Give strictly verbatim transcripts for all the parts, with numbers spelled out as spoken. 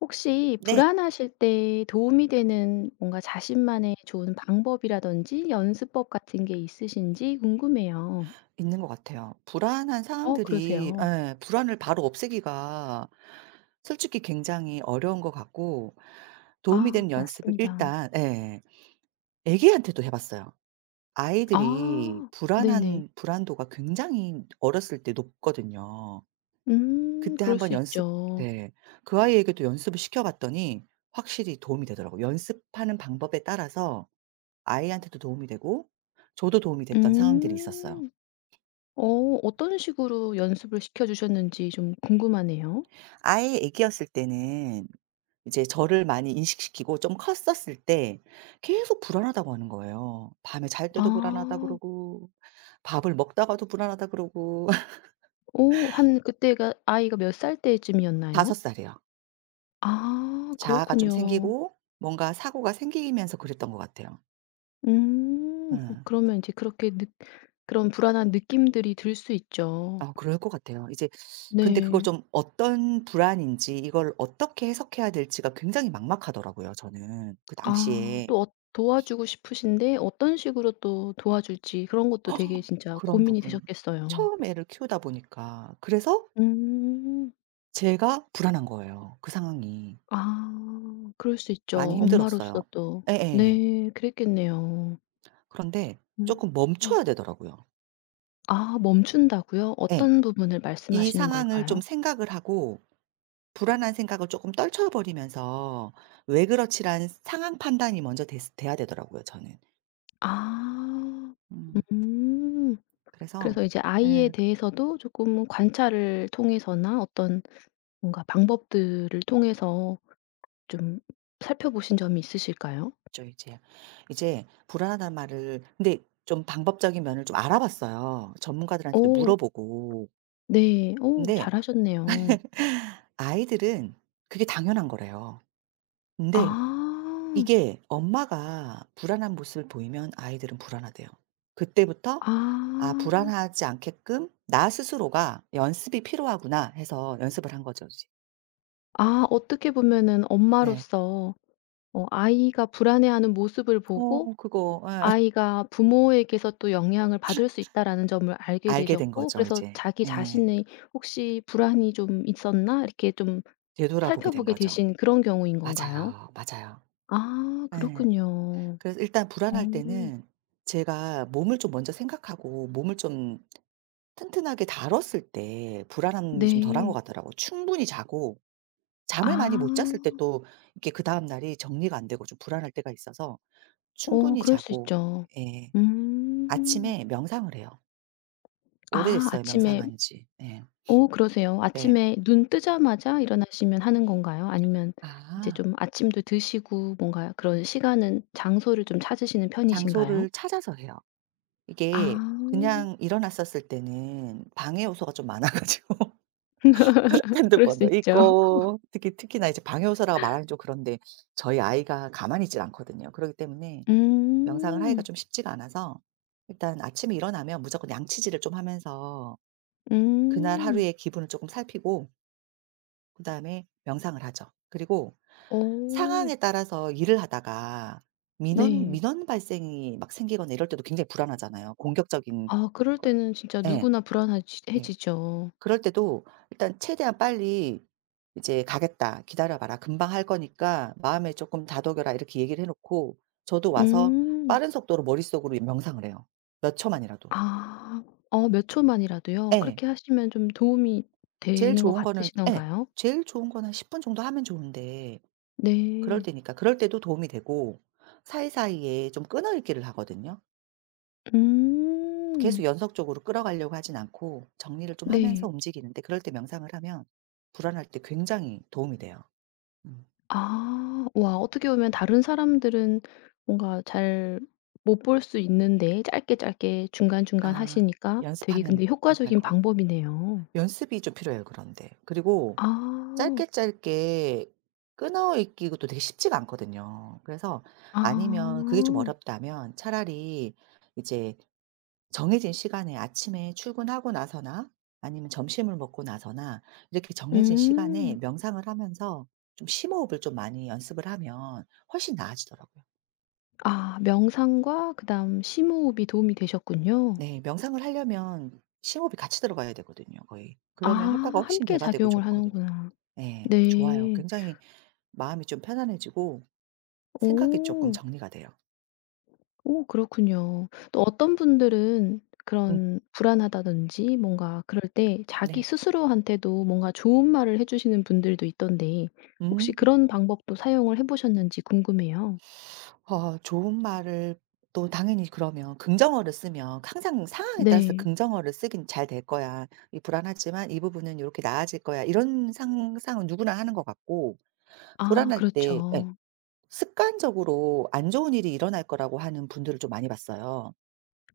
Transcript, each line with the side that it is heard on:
left: 혹시
right: 네.
left: 불안하실 때 도움이 되는 뭔가 자신만의 좋은 방법이라든지 연습법 같은 게 있으신지 궁금해요.
right: 있는 것 같아요. 불안한
left: 어
right: 상황들이
left: 그러세요.
right: 예 불안을 바로 없애기가 솔직히 굉장히 어려운 것 같고, 도움이
left: 아
right: 되는 연습을
left: 맞습니다.
right: 일단 예 애기한테도 해 봤어요. 아이들이
left: 아 네네.
right: 불안한 불안도가 굉장히 어렸을 때 높거든요.
left: 음
right: 그때
left: 그럴
right: 한번
left: 수
right: 연습
left: 있죠.
right: 네. 그 아이에게도 연습을 시켜 봤더니 확실히 도움이 되더라고요. 연습하는 방법에 따라서 아이한테도 도움이 되고 저도 도움이 됐던 상황들이 있었어요.
left: 음. 어 어떤 식으로 연습을 시켜 주셨는지 좀 궁금하네요.
right: 아예 애기였을 때는 이제 저를 많이 인식시키고, 좀 컸었을 때 계속 불안하다고 하는 거예요. 밤에 잘 때도 불안하다
left: 아.
right: 그러고, 밥을 먹다가도 불안하다 그러고
left: 오 한 그때가 아이가 몇 살
right: 다섯
left: 때쯤이었나요?
right: 살이요.
left: 아
right: 자아가 좀
left: 그렇군요.
right: 생기고 뭔가 사고가 생기면서 그랬던 것 같아요.
left: 음.
right: 예.
left: 그러면 이제 그렇게 느 그런 불안한 느낌들이 들 수 있죠.
right: 아, 그럴 것 같아요. 이제 근데 그걸
left: 네.
right: 좀, 어떤 불안인지 이걸 어떻게 해석해야 될지가 굉장히 막막하더라고요, 저는 그
left: 아
right: 당시에.
left: 또 어 도와주고 싶으신데 어떤 식으로 또 도와줄지 그런 것도
right: 허!
left: 되게 진짜
right: 그런
left: 고민이
right: 부분.
left: 되셨겠어요.
right: 처음 애를 키우다 보니까. 그래서
left: 음.
right: 제가 불안한 거예요, 그 상황이.
left: 아 그럴 수 있죠.
right: 많이
left: 엄마로서
right: 힘들었어요.
left: 또.
right: 예예.
left: 네. 그랬겠네요.
right: 그런데
left: 음.
right: 쪼끔
left: 음.
right: 멈춰야 되더라고요.
left: 아 멈춘다고요?
right: 예.
left: 어떤 부분을
right: 이
left: 말씀하시는
right: 상황을 좀
left: 걸까요?
right: 생각을 하고 불안한 생각을 쪼끔 떨쳐 버리면서 '왜 그렇지?'라는 상황 판단이 먼저 됐 돼야 되더라고요, 저는.
left: 아.
right: 음.
left: 음.
right: 그래서
left: 그래서 이제 아이에
right: 예.
left: 대해서도 조금 관찰을 통해서나 어떤 뭔가 방법들을 통해서 좀 살펴보신 점이 있으실까요?
right: 그쵸 이제. 이제 불안하다는 말을 근데 좀 방법적인 면을 좀 알아봤어요, 전문가들한테도
left: 오,
right: 물어보고.
left: 네. 오,
right: 근데
left: 잘하셨네요.
right: 아이들은 그게 당연한 거래요. 근데
left: 아.
right: 이게 엄마가 불안한 모습을 보이면 아이들은 불안하대요. 그때부터 '아,
left: 아.
right: 불안하지 않게끔 나 스스로가 연습이 필요하구나.' 해서 연습을 한 거죠 이제.
left: 아 어떻게 보면은
right: 네.
left: 엄마로서 어 아이가 불안해하는 모습을 보고
right: 어 그거 예.
left: 아이가 '부모에게서 또 영향을 받을 수 있다.'라는 점을 알게
right: 알게 된
left: 되셨고
right: 거죠
left: 그래서
right: 이제.
left: 자기
right: 예.
left: 자신의 '혹시 불안이 좀 있었나?' 이렇게 좀
right: 되돌아보게 된
left: 살펴보게
right: 거죠.
left: 되신 그런 경우인 건가요?
right: 맞아요. 맞아요.
left: 아
right: 예.
left: 그렇군요.
right: 그래서 일단
left: 어
right: 불안할 때는 제가 몸을 좀 먼저 생각하고, 몸을 좀 튼튼하게 다뤘을 때 불안함이 좀 덜한 것
left: 네.
right: 같더라고요. 충분히 자고, 잠을 많이 못 잤을 때
left: 아.
right: 또 이게 그다음 날이 정리가 안 되고 좀 불안할 때가 있어서
left: 어
right: 충분히
left: 그럴 수
right: 자고
left: 있죠.
right: 예.
left: 음.
right: 아침에 명상을 해요.
left: 아
right: 오래됐어요
left: 아침에
right: 명상한 지. 예.
left: 어 그러세요?
right: 네.
left: 아침에 눈 뜨자마자 일어나시면 하는 건가요? 아니면 이제
right: 아
left: 좀 아침도 드시고 뭔가 그런 시간은 장소를 좀 찾으시는 편이신가요?
right: 장소를 찾아서 해요.
left: 아
right: 이게 그냥 일어났었을 때는 방해 요소가 좀 많아 가지고
left: 그럴 수
right: 핸드폰도
left: 있죠.
right: 있고, 특히 특히나 이제 방해 요소라고 말하긴 좀 그런데 저희 아이가 가만히 있질 않거든요. 그러기 때문에 명상을 하기가
left: 음.
right: 좀 쉽지가 않아서 일단 아침에 일어나면 무조건 양치질을 좀 하면서 그날
left: 음.
right: 하루의 기분을 조금 살피고 그다음에 명상을 하죠. 그리고
left: 오,
right: 상황에 따라서 일을 하다가 민원
left: 네.
right: 민원 발생이 막 생기거나 이럴 때도 굉장히 불안하잖아요. 공격적인
left: 아 그럴
right: 그
left: 때는 진짜
right: 예.
left: 누구나 불안하지
right: 네.
left: 해지죠.
right: 그럴 때도 일단 최대한 빨리 이제 "가겠다. 기다려 봐라. 금방 할 거니까 마음에 조금 다독여라." 이렇게 얘기를 해 놓고 저도 와서
left: 음.
right: 빠른 속도로 머릿속으로 명상을 해요. 몇 초만이라도.
left: 아. 어 몇 초만이라도요?
right: 예.
left: 그렇게 하시면 좀 도움이
right: 제일
left: 되는 것
right: 좋은 거는 예.
left: 같으시던가요?
right: 제일 좋은 건 한 십 분 정도 하면 좋은데, 그럴
left: 네.
right: 때니까 그럴 때도 도움이 되고 사이사이에 좀 끊어 읽기를 하거든요. 계속
left: 음.
right: 연속적으로 끌어가려고 하진 않고 정리를 좀 하면서
left: 네.
right: 움직이는데, 그럴 때 명상을 하면 불안할 때 굉장히 도움이 돼요. 음.
left: 아. 와 어떻게 보면 다른 사람들은 뭔가 잘 못 볼 수 있는데 짧게 짧게 중간중간
right: 아
left: 하시니까 되게 근데
right: 연습하면 가능할
left: 효과적인
right: 것 같아요.
left: 방법이네요.
right: 연습이 좀 필요해요 그런데. 그리고
left: 아.
right: 짧게 짧게 끊어 읽기도 되게 쉽지가 않거든요. 그래서
left: 아.
right: 아니면 그게 좀 어렵다면 차라리 이제 정해진 시간에 아침에 출근하고 나서나 아니면 점심을 먹고 나서나, 이렇게 정해진 시간에
left: 음.
right: 명상을 하면서 좀 심호흡을 좀 많이 연습을 하면 훨씬 나아지더라고요.
left: 아 명상과 그다음 심호흡이 도움이 되셨군요.
right: 네. 명상을 하려면 심호흡이 같이 들어가야 되거든요 거의.
left: 아
right: 그러면 효과가 훨씬
left: 함께
right: 배가 되고
left: 작용을
right: 좋거든요.
left: 하는구나.
right: 네, 좋아요.
left: 네.
right: 굉장히 마음이 좀 편안해지고 생각이 조금
left: 오.
right: 정리가 돼요.
left: 오 그렇군요. 또 어떤 분들은
right: 음.
left: 그런 불안하다든지 뭔가 그럴 때 자기
right: 네.
left: 스스로한테도 뭔가 좋은 말을 해 주시는 분들도 있던데 혹시
right: 음.
left: 그런 방법도 사용을 해 보셨는지 궁금해요.
right: 어 좋은 말을 또 당연히, 그러면 긍정어를 쓰면 항상 상황에 따라서
left: 네.
right: 긍정어를 쓰긴, 잘 될 거야. 이 불안하지만 이 부분은 이렇게 나아질 거야. 이런 상상은 누구나 하는 것 같고,
left: 아
right: 불안할 때 예
left: 그렇죠.
right: 습관적으로 안 좋은 일이 일어날 거라고 하는 분들을 좀 많이 봤어요.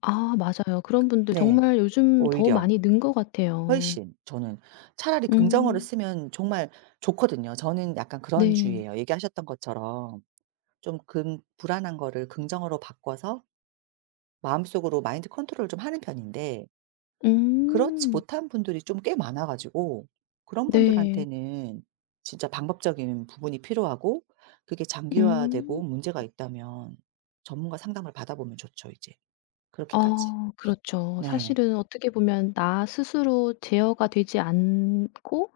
left: 아 맞아요. 그런 분들
right: 네.
left: 정말 요즘 더
right: 오히려
left: 많이 는 것 같아요.
right: 훨씬 저는 차라리 긍정어를
left: 음.
right: 쓰면 정말 좋거든요. 저는 약간 그런
left: 네.
right: 주의예요. 얘기하셨던 것처럼 좀 금 불안한 거를 긍정어로 바꿔서 마음속으로 마인드 컨트롤을 좀 하는 편인데, 그렇지
left: 음.
right: 못한 분들이 좀 꽤 많아 가지고 그런
left: 네.
right: 분들한테는 진짜 방법적인 부분이 필요하고, 그게 장기화되고
left: 음.
right: 문제가 있다면 전문가 상담을 받아보면 좋죠 이제. 그렇게까지.
left: 아 그렇죠.
right: 네.
left: 사실은 어떻게 보면 나 스스로 제어가 되지 않고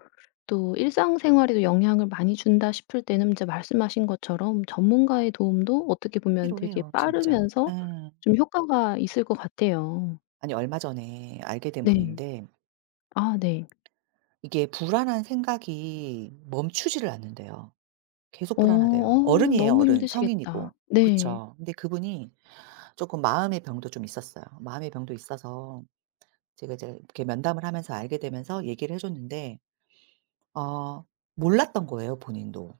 left: 또 일상생활에도 영향을 많이 준다 싶을 때는 이제 말씀하신 것처럼 전문가의 도움도 어떻게 보면 되게
right: 필요해요 진짜.
left: 빠르면서
right: 음
left: 좀 효과가 있을 것 같아요.
right: 아니 얼마 전에 알게 된
left: 네.
right: 분인데
left: 아 네.
right: 이게 불안한 생각이 멈추지를 않는데요, 계속
left: 어
right: 불안하대요.
left: 어
right: 어른이에요,
left: 너무
right: 어른. 성인이고.
left: 힘드시겠다. 네.
right: 그쵸. 근데 그분이 조금 마음의 병도 좀 있었어요. 마음의 병도 있어서 제가 이제 이렇게 면담을 하면서 알게 되면서 얘기를 해 줬는데 어 몰랐던 거예요, 본인도.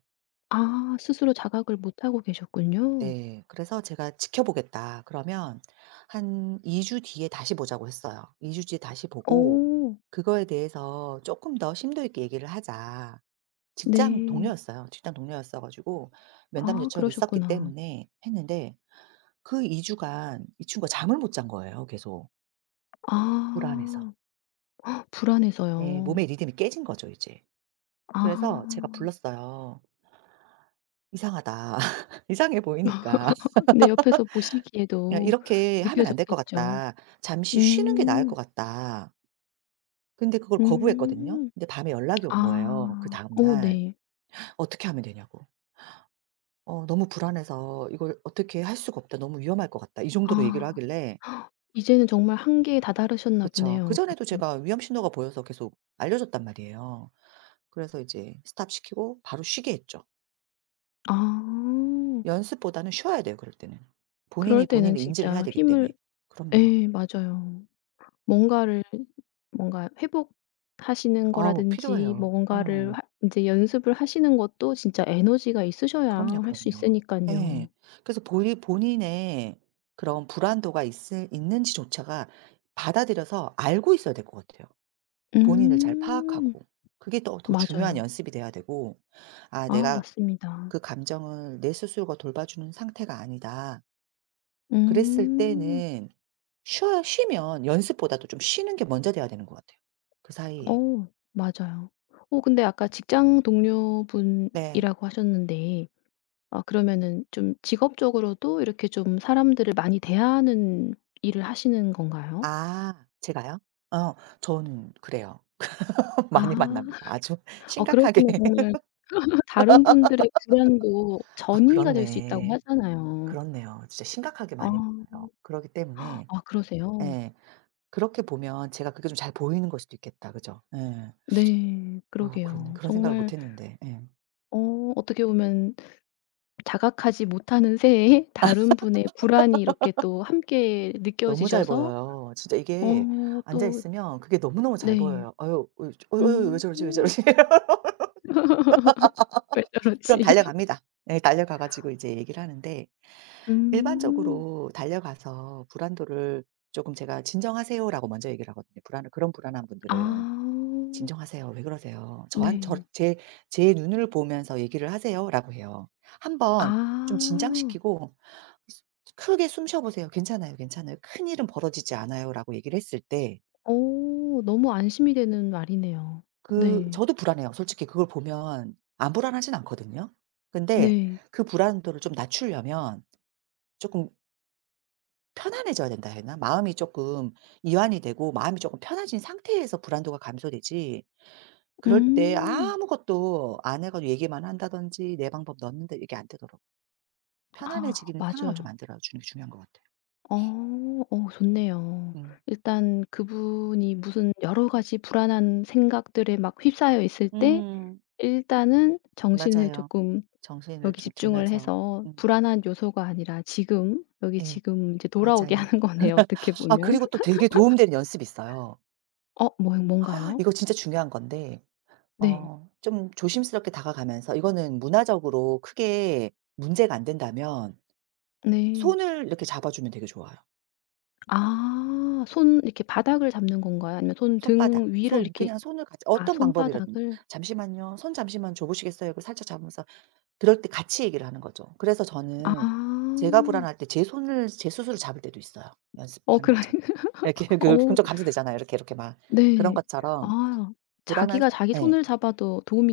left: 아 스스로 자각을 못하고 계셨군요.
right: 네. 그래서 제가 "지켜보겠다." 그러면 한 이 주 뒤에 다시 보자고 했어요. "이 주 뒤에 다시 보고
left: 오,
right: 그거에 대해서 조금 더 심도 있게 얘기를 하자." 직장
left: 네.
right: 동료였어요. 직장 동료였어 가지고 면담
left: 아
right: 요청이 있었기
left: 그러셨구나.
right: 때문에 했는데, 그 이 주간 이 친구가 잠을 못 잔 거예요 계속 불안해서.
left: 아.
right: 예
left: 불안해서요.
right: 몸의 리듬이 깨진 거죠 이제. 그래서 제가
left: 아.
right: 불렀어요. "이상하다. 이상해 보이니까
left: 근데 옆에서
right: 야
left: 보시기에도
right: 이렇게 하면 안 될 것
left: 느껴졌겠죠.
right: 같다. 잠시 쉬는 게 나을 것
left: 음.
right: 같다." 근데 그걸 거부했거든요.
left: 음.
right: 근데 밤에 연락이 온 거예요
left: 아.
right: 그다음
left: 오
right: 날.
left: 네.
right: "어떻게 하면 되냐."고. "어 너무 불안해서 이걸 어떻게 할 수가 없다. 너무 위험할 것 같다." 이 정도로 얘기를
left: 아.
right: 하길래
left: 이제는 정말 한계에 다다르셨나
right: 그쵸.
left: 보네요.
right: 그전에도 제가 위험 신호가 보여서 계속 알려줬단 말이에요. 그래서 이제 스탑시키고 바로 쉬게 했죠.
left: 아.
right: 연습보다는 쉬어야 돼요, 그럴 때는.
left: 그럴
right: 본인이 본인
left: 때는
right: 의 인지를 해야
left: 진짜
right: 되기
left: 힘을
right: 때문에. 그럼요.
left: 예 맞아요. 뭔가를 뭔가 회복하시는
right: 아우
left: 거라든지
right: 필요해요.
left: 뭐 뭔가를
right: 어.
left: 하제 연습을 하시는 것도 진짜 에너지가
right: 그럼요,
left: 있으셔야 할수있으
right: 그럼요.
left: 니까
right: 예.
left: 요
right: 그래서 본인 본인의 그런 불안도가 있을 있는지조차가 받아들여서 알고 있어야 될 것 같아요. 본인을 잘
left: 음.
right: 파악하고. 그게 더 더 중요한
left: 맞아요.
right: 연습이 돼야 되고, '아,
left: 아
right: 내가
left: 맞습니다.
right: 그 감정을 내 스스로가 돌봐주는 상태가 아니다. 그랬을
left: 음.
right: 때는 쉬어 쉬면 연습보다도 좀 쉬는 게 먼저 돼야 되는 것 같아요, 그 사이에.
left: 어 맞아요. 어 근데 아까 직장
right: 네.
left: 동료분이라고 하셨는데 아 그러면은 좀 직업적으로도 이렇게 좀 사람들을 많이 대하는 일을 하시는 건가요?
right: 아 제가요? 어 저는 그래요. 많이
left: 아.
right: 만납니다. 아주
left: 어
right: 심각하게.
left: 그러시면 정말 다른 분들의 불안도
right: 아
left: 전이가 될 수 있다고
right: 그렇네.
left: 하잖아요.
right: 그렇네요. 진짜 심각하게
left: 아.
right: 많이 만나요. 그러기 때문에
left: 아 그러세요?
right: 예 그렇게 보면 제가 그게 좀 잘 보이는 걸 수도 있겠다. 그죠? 예.
left: 네.
right: 어 그렇네.
left: 그러게요.
right: 그런 생각을 못
left: 정말
right: 했는데. 예.
left: 어 어떻게 보면 자각하지 못하는 새에 다른 분의 불안이 이렇게 또 함께
right: 너무 잘
left: 느껴지셔서
right: 보여요. 진짜 이게
left: 어
right: 앉아
left: 또
right: 있으면 그게 너무너무 잘
left: 네.
right: 보여요. "아유 어유 저 어유 어유 왜
left: 음.
right: 저러지, 왜 저러지?"
left: 왜
right: 그럼
left: 저러지?
right: 달려갑니다. 네, 달려가 가지고 이제 얘기를 하는데
left: 음.
right: 일반적으로 달려가서 불안도를 조금 제가 "진정하세요."라고 먼저 얘기를 하거든요. 불안 그런 불안한 분들은
left: 아.
right: "진정하세요. 왜 그러세요? 저한 저
left: 네.
right: 제 제 눈을 보면서 얘기를 하세요."라고 해요. 한번 좀
left: 아.
right: 진정시키고 크게 숨 쉬어 보세요. "괜찮아요, 괜찮아요. 큰일은 벌어지지 않아요."라고 얘기를 했을 때
left: 어 너무 안심이 되는 말이네요.
right: 그
left: 네.
right: 저도 불안해요. 솔직히 그걸 보면 안 불안하진 않거든요. 근데
left: 네.
right: 그 불안도를 좀 낮추려면 조금 편안해져야 된다 해야 되나? 마음이 조금 이완이 되고 마음이 조금 편해진 상태에서 불안도가 감소되지, 그럴 때
left: 음.
right: 아무것도 안 해 가지고 얘기만 한다든지 내 방법 넣었는데 이게 안 되더라고.
left: 아
right: 편안해지기는 상황을 좀
left: 맞아요.
right: 만들어 주는 게 중요한 것 같아요.
left: 어. 어 좋네요.
right: 음.
left: 일단 그분이 무슨 여러 가지 불안한 생각들에 막 휩싸여 있을 때
right: 음.
left: 일단은 정신을
right: 맞아요.
left: 조금
right: 정신을
left: 여기
right: 좀
left: 집중을
right: 들면서.
left: 해서
right: 음.
left: 불안한 요소가 아니라 지금 여기
right: 예.
left: 지금 이제 돌아오게
right: 맞아요.
left: 하는 거네요 어떻게
right: 아
left: 보면.
right: 그리고 또 되게 도움되는 연습이 있어요.
left: 어 뭐
right: 아,
left: 뭔가요?
right: 이거 진짜 중요한 건데
left: 네.
right: 어 좀 조심스럽게 다가가면서, 이거는 문화적으로 크게 문제가 안 된다면
left: 네.
right: 손을 이렇게 잡아주면 되게 좋아요.
left: 아 손 이렇게 바닥을 잡는 건가요? 아니면 손
right: 손바닥,
left: 등 위를
right: 손
left: 이렇게
right: 그냥 손을 같이
left: 아
right: 어떤 방법이라든지
left: 손바닥을.
right: "잠시만요. 손 잠시만 줘 보시겠어요?" 이 살짝 잡으면서 그럴 때 같이 얘기를 하는 거죠. 그래서 저는
left: 아.
right: 제가 불안할 때 제 손을 제 스스로 잡을 때도 있어요,
left: 어
right: 연습하는
left: 그래요?
right: 것처럼. 이렇게 그
left: 어
right: 좀 감소되잖아요, 이렇게, 이렇게 막. 그런
left: 네.
right: 것처럼
left: 아
right: 불안한 사
left: 자기가 자기
right: 예.
left: 손을 잡아도 도움이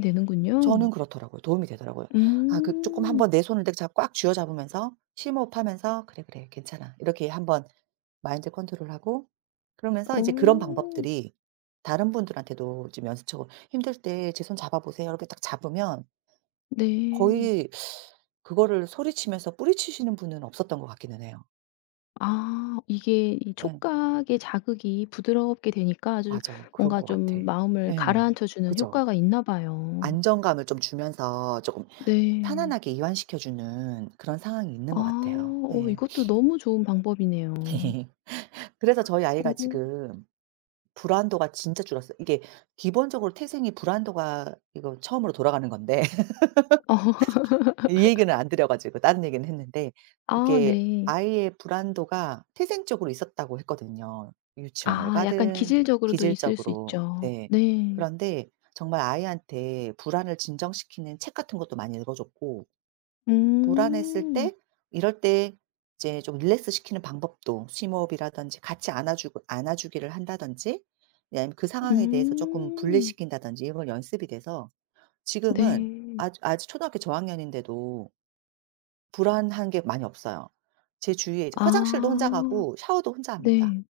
right: 저는
left: 되는군요.
right: 그렇더라고요. 도움이 되더라고요. 아 그 쪼끔
left: 음.
right: 한번 내 손을 내가 잡 꽉 쥐어 잡으면서 심호흡하면서 '그래, 그래. 괜찮아.' 이렇게 한번 마인드 컨트롤하고 그러면서 이제 그런
left: 어.
right: 방법들이 다른 분들한테도 지금 연습적으로 "힘들 때 제 손 잡아 보세요." 이렇게 딱 잡으면
left: 네.
right: 거의 그거를 소리치면서 뿌리치시는 분은 없었던 것 같기는 해요.
left: 아 이게 이
right: 예.
left: 촉각의 자극이 부드럽게 되니까 아주
right: 맞아. 그런
left: 뭔가
right: 것 같아.
left: 좀 마음을
right: 예.
left: 가라앉혀 주는
right: 그죠.
left: 효과가 있나 봐요.
right: 안정감을 좀 주면서 쪼금
left: 네.
right: 편안하게 이완시켜 주는 그런 상황이 있는
left: 아
right: 것 같아요.
left: 어 이것도 너무 좋은 방법이네요.
right: 예. 그래서 저희
left: 어.
right: 아이가
left: 어,
right: 지금 불안도가 진짜 줄었어요. 이게 기본적으로 태생이 불안도가 이거 처음으로 돌아가는 건데 이 얘기는 안 드려 가지고 다른 얘기는 했는데
left: 아
right: 이게
left: 네.
right: 아이의 불안도가 태생적으로 있었다고 했거든요. 유치원을
left: 아 약간
right: 가든
left: 기질적으로도 있을 수
right: 기질적으로.
left: 있죠.
right: 네.
left: 네.
right: 그런데 정말 아이한테 불안을 진정시키는 책 같은 것도 많이 읽어 줬고 불안했을
left: 음.
right: 때 이럴 때 이제 좀 릴렉스 시키는 방법도 심호흡이라든지 같이 안아 주고 안아 주기를 한다든지 예 아니면 그 상황에 대해서 조금
left: 음.
right: 분리시킨다든지 이런 걸 연습이 돼서 지금은
left: 네.
right: 아주 아직 초등학교 저학년인데도 불안한 게 많이 없어요. 제 주위에 이제 화장실도 혼자
left: 아
right: 가고 샤워도 혼자 합니다.
left: 네.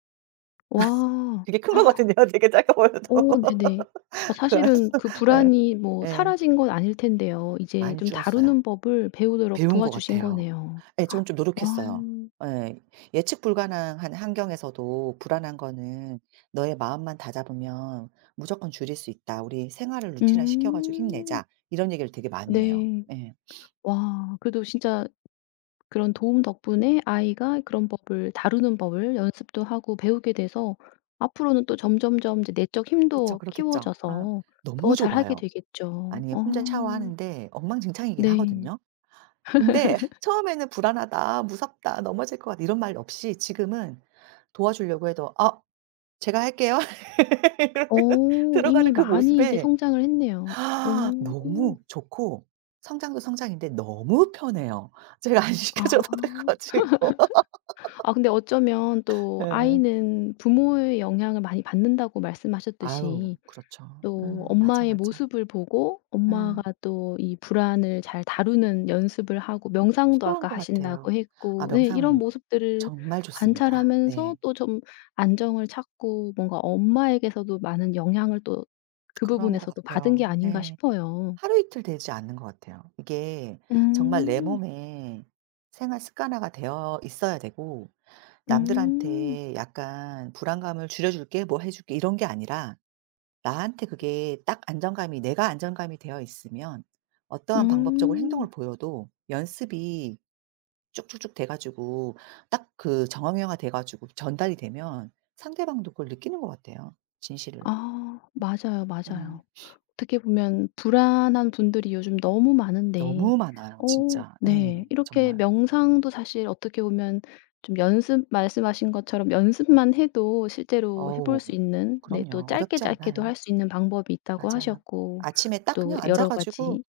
left: 와.
right: 그게 큰 거거든요. 되게 작아 보여도.
left: 어 네네. 어
right: 그 안-
left: 사실은 그
right: 예.
left: 불안이 뭐
right: 예.
left: 사라진 건 아닐 텐데요. 이제
right: 많이
left: 좀
right: 줄었어요.
left: 다루는 법을 배우도록
right: 배운 것
left: 도와주신
right: 같아요.
left: 거네요.
right: 예 저는 좀
left: 와.
right: 노력했어요. 예. 예측 불가능한 환경에서도 불안한 거는 '너의 마음만 다잡으면 무조건 줄일 수 있다. 우리 생활을 루틴화 시켜 가지고
left: 음.
right: 힘내자.' 이런 얘기를 되게 많이 해요.
left: 네.
right: 예.
left: 와 그래도 진짜 그런 도움 덕분에 아이가 그런 법을 다루는 법을 연습도 하고 배우게 돼서 앞으로는 또 점점점 이제 내적
right: 그쵸.
left: 힘도
right: 그렇겠죠. 아
left: 키워져서
right: 너무
left: 더 잘하게
right: 좋아요.
left: 되겠죠.
right: 아니
left: 어.
right: 혼자 샤워하는데 엉망진창이긴
left: 네.
right: 하거든요. 근데 처음에는 "불안하다. 무섭다. 넘어질 것 같다." 이런 말 없이 지금은 도와주려고 해도 "아 제가 할게요." 이러고
left: 어 이미
right: 들어가는 그
left: 많이 이제
right: 모습에
left: 성장을 했네요. 어.
right: 아, 너무 좋고 성장도 성장인데 너무 편해요. 제가 안
left: 아.
right: 시켜줘도 돼 가지고.
left: 아 근데 어쩌면 또
right: 예.
left: 아이는 부모의 영향을 많이 받는다고
right: 아유
left: 말씀하셨듯이
right: 그렇죠.
left: 또
right: 음 맞아,
left: 엄마의
right: 맞아.
left: 모습을 보고
right: 음
left: 엄마가 또 이 불안을 잘 다루는 연습을 하고 명상도
right: 필요한
left: 아까
right: 것 같아요.
left: 하신다고
right: 아
left: 했고 네 이런
right: 명상은
left: 모습들을
right: 정말 좋습니다. 네.
left: 관찰하면서 또 좀 안정을 찾고 뭔가 엄마에게서도 많은 영향을 또 그
right: 그런 것
left: 부분에서도 받은
right: 같아요.
left: 게 아닌가
right: 네.
left: 싶어요.
right: 하루 이틀 되지 않는 것 같아요. 이게 정말 내
left: 음.
right: 몸에 생활 습관화가 되어 있어야 되고
left: 음.
right: 남들한테 약간 불안감을 줄여 줄게, 뭐 해 줄게 이런 게 아니라 나한테 그게 딱 안정감이, 내가 안정감이 되어 있으면 어떠한 방법적으로
left: 음.
right: 행동을 보여도 연습이 쭉쭉쭉 돼 가지고 딱 그 정형화가 돼 가지고 전달이 되면 상대방도 그걸 느끼는 것 같아요, 진실을.
left: 아 맞아요,
right: 음.
left: 맞아요. 어떻게 보면 불안한 분들이 요즘 너무 많은데
right: 너무 많아요,
left: 어
right: 진짜. 예.
left: 네 이렇게
right: 정말.
left: 명상도 사실 어떻게 보면 좀 연습 말씀하신 것처럼 연습만 해도 실제로 해볼
right: 어우.
left: 수 있는 네 또
right: 그럼요.
left: 짧게
right: 어렵지
left: 짧게도
right: 않아요.
left: 할 수 있는 방법이 있다고
right: 맞아요.
left: 하셨고
right: 아침에 딱
left: 또
right: 그냥 앉아
left: 여러
right: 가지고
left: 가지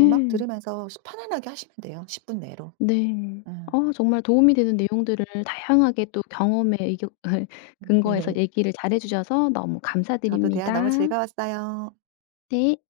right: 음악 들으면서 편안하게 하시면 돼요, 십 분 내로.
left: 네.
right: 음.
left: 어 정말 도움이 되는 내용들을 다양하게 또 경험에 의 근거해서 얘기를 잘해 주셔서 너무
right: 저도 대화
left: 감사드립니다.
right: 너무 즐거웠어요.
left: 네.